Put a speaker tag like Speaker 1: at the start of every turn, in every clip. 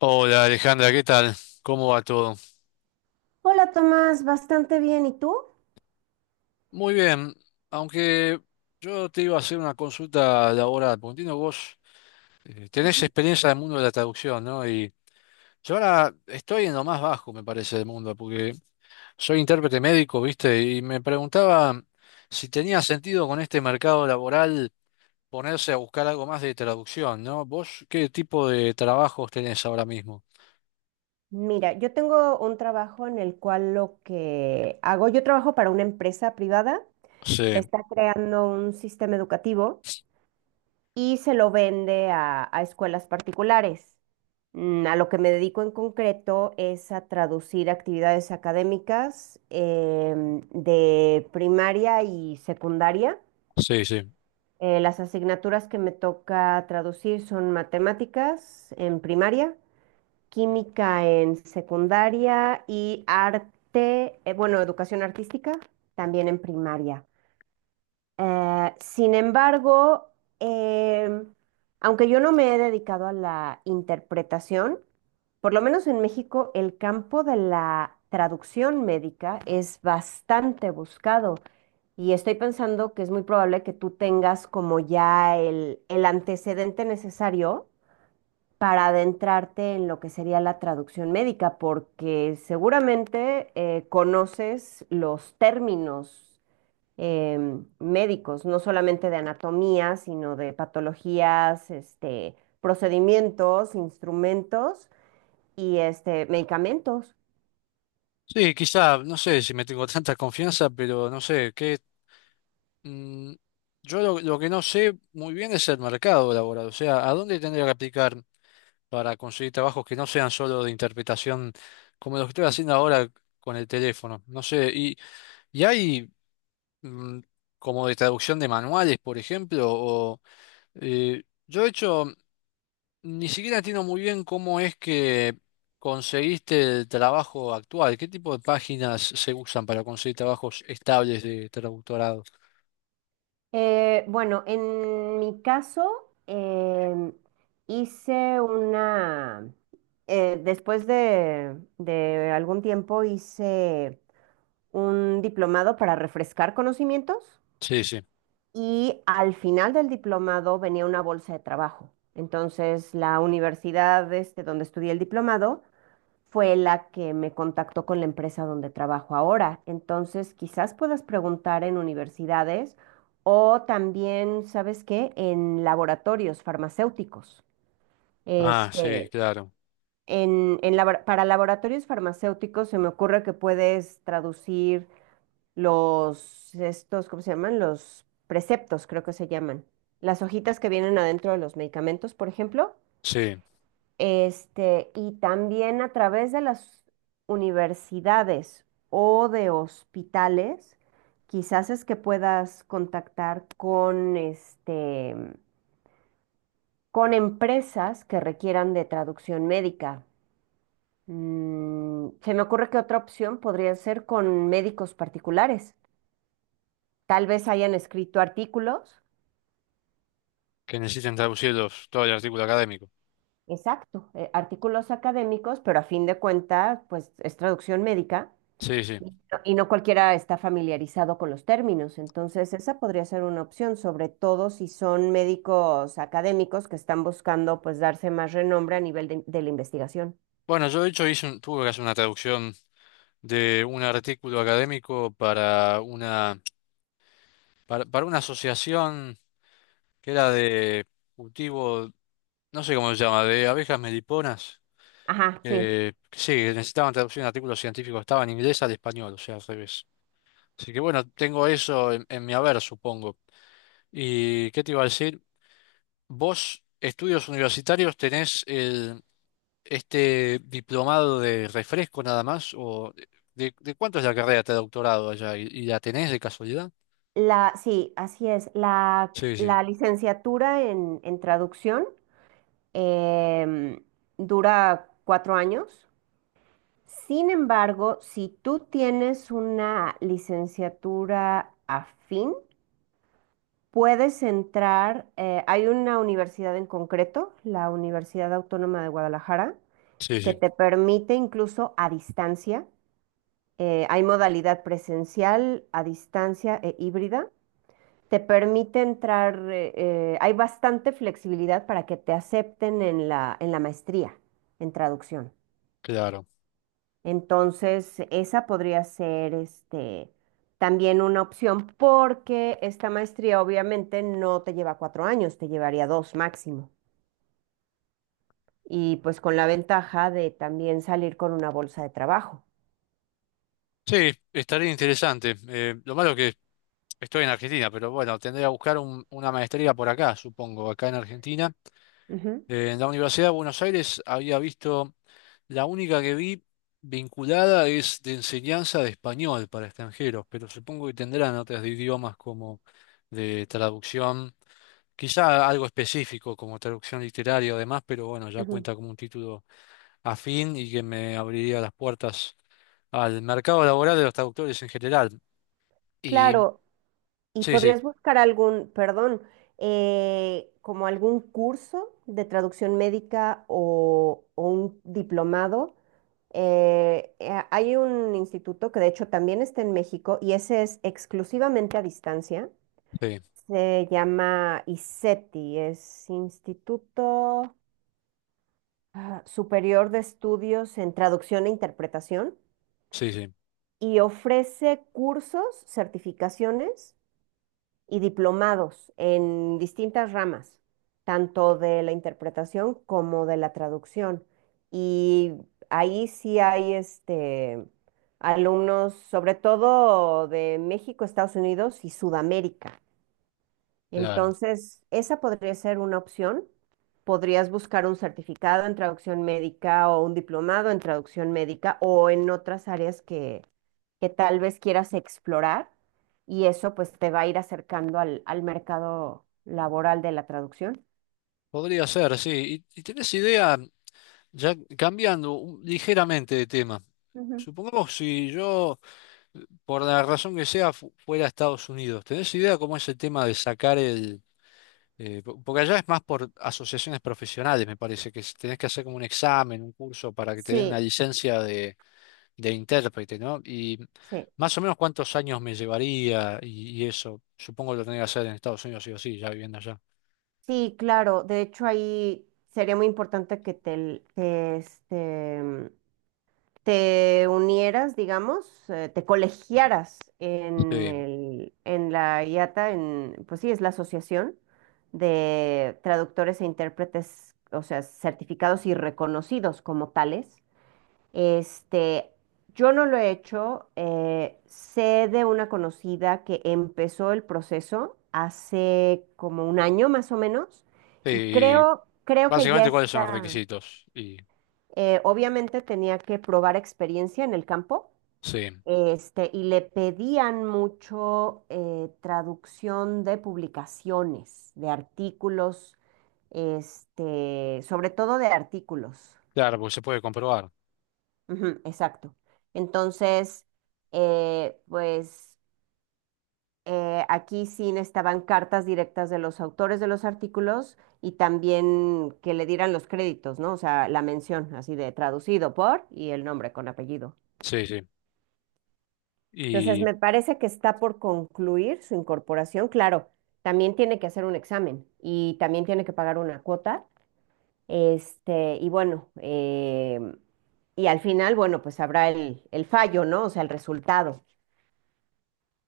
Speaker 1: Hola Alejandra, ¿qué tal? ¿Cómo va todo?
Speaker 2: Hola Tomás, bastante bien. ¿Y tú?
Speaker 1: Muy bien, aunque yo te iba a hacer una consulta laboral, porque entiendo que vos tenés
Speaker 2: Ujú.
Speaker 1: experiencia en el mundo de la traducción, ¿no? Y yo ahora estoy en lo más bajo, me parece, del mundo, porque soy intérprete médico, ¿viste? Y me preguntaba si tenía sentido con este mercado laboral ponerse a buscar algo más de traducción, ¿no? ¿Vos qué tipo de trabajos tenés ahora mismo?
Speaker 2: Mira, yo tengo un trabajo en el cual lo que hago, yo trabajo para una empresa privada que
Speaker 1: Sí,
Speaker 2: está creando un sistema educativo y se lo vende a escuelas particulares. A lo que me dedico en concreto es a traducir actividades académicas de primaria y secundaria.
Speaker 1: sí, sí.
Speaker 2: Las asignaturas que me toca traducir son matemáticas en primaria, química en secundaria y arte, bueno, educación artística también en primaria. Sin embargo, eh, aunque yo no me he dedicado a la interpretación, por lo menos en México el campo de la traducción médica es bastante buscado. Y estoy pensando que es muy probable que tú tengas como ya el antecedente necesario para adentrarte en lo que sería la traducción médica, porque seguramente conoces los términos médicos, no solamente de anatomía, sino de patologías, este, procedimientos, instrumentos y este, medicamentos.
Speaker 1: Sí, quizá, no sé si me tengo tanta confianza, pero no sé, ¿qué Mm, yo lo que no sé muy bien es el mercado laboral, o sea, ¿a dónde tendría que aplicar para conseguir trabajos que no sean solo de interpretación como los que estoy haciendo ahora con el teléfono? No sé, ¿y hay mm, como de traducción de manuales, por ejemplo? O, eh, yo de hecho ni siquiera entiendo muy bien cómo es que conseguiste el trabajo actual, qué tipo de páginas se usan para conseguir trabajos estables de traductorado.
Speaker 2: Bueno, en mi caso, hice después de algún tiempo, hice un diplomado para refrescar conocimientos
Speaker 1: Sí, sí.
Speaker 2: y al final del diplomado venía una bolsa de trabajo. Entonces, la universidad este, donde estudié el diplomado fue la que me contactó con la empresa donde trabajo ahora. Entonces, quizás puedas preguntar en universidades o también, ¿sabes qué? En laboratorios farmacéuticos.
Speaker 1: Ah, sí,
Speaker 2: Este,
Speaker 1: claro.
Speaker 2: para laboratorios farmacéuticos se me ocurre que puedes traducir los, estos, ¿cómo se llaman? Los preceptos, creo que se llaman. Las hojitas que vienen adentro de los medicamentos, por ejemplo.
Speaker 1: Sí,
Speaker 2: Este, y también a través de las universidades o de hospitales, quizás es que puedas contactar con este, con empresas que requieran de traducción médica. Se me ocurre que otra opción podría ser con médicos particulares. Tal vez hayan escrito artículos.
Speaker 1: que necesiten traducirlos todo el artículo académico.
Speaker 2: Exacto, artículos académicos, pero a fin de cuentas, pues es traducción médica
Speaker 1: Sí, sí.
Speaker 2: y no cualquiera está familiarizado con los términos. Entonces, esa podría ser una opción, sobre todo si son médicos académicos que están buscando pues darse más renombre a nivel de la investigación.
Speaker 1: Bueno, yo de hecho tuve que hacer una traducción de un artículo académico para una asociación que era de cultivo, no sé cómo se llama, de abejas meliponas.
Speaker 2: Ajá, sí.
Speaker 1: Que sí, que necesitaban traducción de artículos científicos, estaba en inglés al español, o sea, al revés. Así que bueno, tengo eso en mi haber, supongo. ¿Y qué te iba a decir? ¿Vos, estudios universitarios, tenés este diplomado de refresco nada más? ¿O de cuánto es la carrera de doctorado allá? Y la tenés de casualidad?
Speaker 2: Sí, así es. La,
Speaker 1: Sí, sí,
Speaker 2: la licenciatura en traducción em, dura cuatro años. Sin embargo, si tú tienes una licenciatura afín, puedes entrar. Eh, hay una universidad en concreto, la Universidad Autónoma de Guadalajara,
Speaker 1: sí,
Speaker 2: que
Speaker 1: sí,
Speaker 2: te permite incluso a distancia. Eh, hay modalidad presencial, a distancia e híbrida. Te permite entrar, hay bastante flexibilidad para que te acepten en la maestría en traducción.
Speaker 1: claro.
Speaker 2: Entonces, esa podría ser este, también una opción porque esta maestría obviamente no te lleva cuatro años, te llevaría dos máximo. Y pues con la ventaja de también salir con una bolsa de trabajo.
Speaker 1: Sí, estaría interesante. Lo malo que estoy en Argentina, pero bueno, tendré que una maestría por acá, supongo, acá en Argentina.
Speaker 2: Ujú,
Speaker 1: En la Universidad de Buenos Aires había visto. La única que vi vinculada es de enseñanza de español para extranjeros, pero supongo que tendrán otras de idiomas como de traducción, quizá algo específico como traducción literaria o demás, pero bueno, ya
Speaker 2: ujú.
Speaker 1: cuenta como un título afín y que me abriría las puertas al mercado laboral de los traductores en general. Y
Speaker 2: Claro, y
Speaker 1: sí, sí,
Speaker 2: podrías buscar perdón, como algún curso de traducción médica o un diplomado. Hay un instituto que de hecho también está en México y ese es exclusivamente a distancia.
Speaker 1: sí,
Speaker 2: Se llama ISETI, es Instituto Superior de Estudios en Traducción e Interpretación
Speaker 1: sí, sí,
Speaker 2: y ofrece cursos, certificaciones y diplomados en distintas ramas, tanto de la interpretación como de la traducción. Y ahí sí hay este, alumnos, sobre todo de México, Estados Unidos y Sudamérica.
Speaker 1: claro.
Speaker 2: Entonces, esa podría ser una opción. Podrías buscar un certificado en traducción médica o un diplomado en traducción médica o en otras áreas que tal vez quieras explorar y eso pues te va a ir acercando al mercado laboral de la traducción.
Speaker 1: Podría ser, sí. Y tenés idea, ya cambiando ligeramente de tema?
Speaker 2: Ujú.
Speaker 1: Supongamos si yo por la razón que sea, fuera a Estados Unidos. ¿Tenés idea cómo es el tema de sacar el... porque allá es más por asociaciones profesionales, me parece, que tenés que hacer como un examen, un curso para que te den
Speaker 2: Sí,
Speaker 1: la licencia de intérprete, ¿no? Y
Speaker 2: sí,
Speaker 1: más o menos cuántos años me llevaría y eso, supongo lo tenés que hacer en Estados Unidos, sí o sí, ya viviendo allá.
Speaker 2: sí, claro. De hecho, ahí sería muy importante que te unieras, digamos, te colegiaras en
Speaker 1: Sí.
Speaker 2: el, en la IATA, pues sí, es la asociación de traductores e intérpretes, o sea, certificados y reconocidos como tales. Este, yo no lo he hecho. Eh, sé de una conocida que empezó el proceso hace como un año más o menos y
Speaker 1: Y
Speaker 2: creo que ya
Speaker 1: básicamente cuáles son los
Speaker 2: está.
Speaker 1: requisitos. Y
Speaker 2: Obviamente tenía que probar experiencia en el campo.
Speaker 1: sí,
Speaker 2: Este, y le pedían mucho traducción de publicaciones, de artículos, este, sobre todo de artículos.
Speaker 1: claro, porque se puede comprobar.
Speaker 2: Ujú, exacto. Entonces, pues aquí sí estaban cartas directas de los autores de los artículos y también que le dieran los créditos, ¿no? O sea, la mención así de traducido por y el nombre con apellido.
Speaker 1: Sí,
Speaker 2: Entonces,
Speaker 1: sí.
Speaker 2: me parece que está por concluir su incorporación. Claro, también tiene que hacer un examen y también tiene que pagar una cuota. Este, y bueno, y al final, bueno, pues habrá el fallo, ¿no? O sea, el resultado.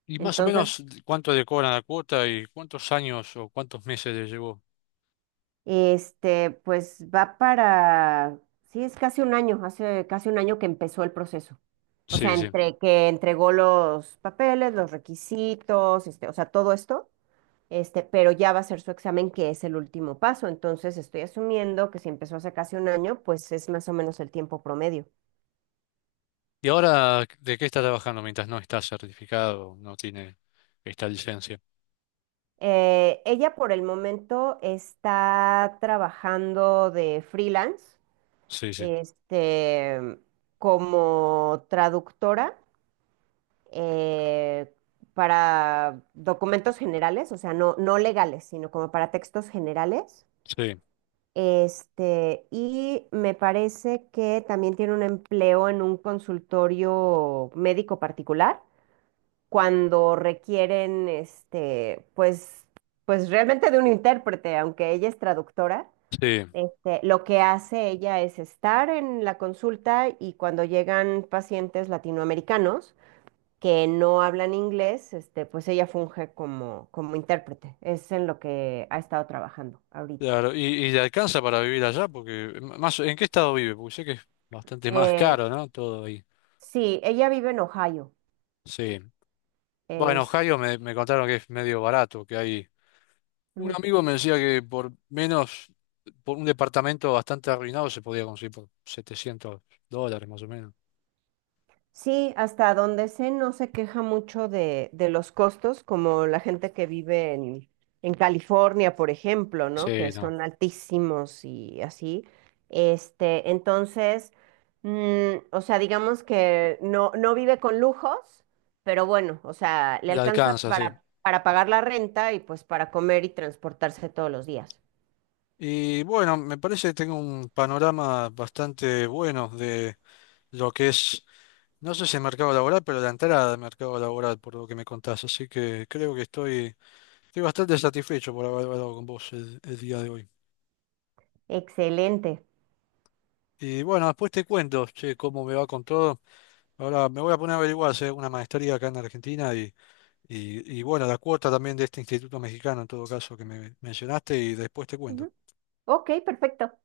Speaker 1: ¿Y más o
Speaker 2: Entonces,
Speaker 1: menos cuánto le cobran la cuota y cuántos años o cuántos meses le llevó?
Speaker 2: este, pues va para, sí, es casi un año, hace casi un año que empezó el proceso. O sea,
Speaker 1: Sí, sí.
Speaker 2: entre que entregó los papeles, los requisitos, este, o sea, todo esto, este, pero ya va a ser su examen, que es el último paso. Entonces, estoy asumiendo que si empezó hace casi un año, pues es más o menos el tiempo promedio.
Speaker 1: ¿Y ahora de qué está trabajando mientras no está certificado, no tiene esta licencia?
Speaker 2: Ella por el momento está trabajando de freelance,
Speaker 1: Sí, sí,
Speaker 2: este, como traductora eh, para documentos generales, o sea, no, no legales, sino como para textos generales.
Speaker 1: sí,
Speaker 2: Este, y me parece que también tiene un empleo en un consultorio médico particular cuando requieren, este, pues realmente de un intérprete, aunque ella es traductora.
Speaker 1: sí.
Speaker 2: Este, lo que hace ella es estar en la consulta y cuando llegan pacientes latinoamericanos que no hablan inglés, este, pues ella funge como intérprete. Es en lo que ha estado trabajando ahorita.
Speaker 1: Claro, y le alcanza para vivir allá? Porque más, ¿en qué estado vive? Porque sé que es bastante más
Speaker 2: Eh,
Speaker 1: caro, ¿no? Todo ahí.
Speaker 2: Sí, ella vive en Ohio.
Speaker 1: Sí. Bueno, en
Speaker 2: Es,
Speaker 1: Ohio me contaron que es medio barato, que hay... Un
Speaker 2: Ujú.
Speaker 1: amigo me decía que por menos, por un departamento bastante arruinado se podía conseguir por $700 más o menos.
Speaker 2: Sí, hasta donde sé, no se queja mucho de los costos, como la gente que vive en California, por ejemplo, ¿no? Que
Speaker 1: Sí, no,
Speaker 2: son altísimos y así. Este, entonces, o sea, digamos que no, no vive con lujos, pero bueno, o sea, le
Speaker 1: la
Speaker 2: alcanza
Speaker 1: alcanza, sí.
Speaker 2: para pagar la renta y pues para comer y transportarse todos los días.
Speaker 1: Y bueno, me parece que tengo un panorama bastante bueno de lo que es, no sé si el mercado laboral, pero la entrada al mercado laboral, por lo que me contás. Así que creo que estoy, estoy bastante satisfecho por haber hablado con vos el día de hoy.
Speaker 2: Excelente.
Speaker 1: Y bueno, después te cuento, che, cómo me va con todo. Ahora me voy a poner a averiguar si hay una maestría acá en Argentina y bueno, la cuota también de este instituto mexicano, en todo caso, que me mencionaste, y después te cuento.
Speaker 2: Ujú. Ok, perfecto.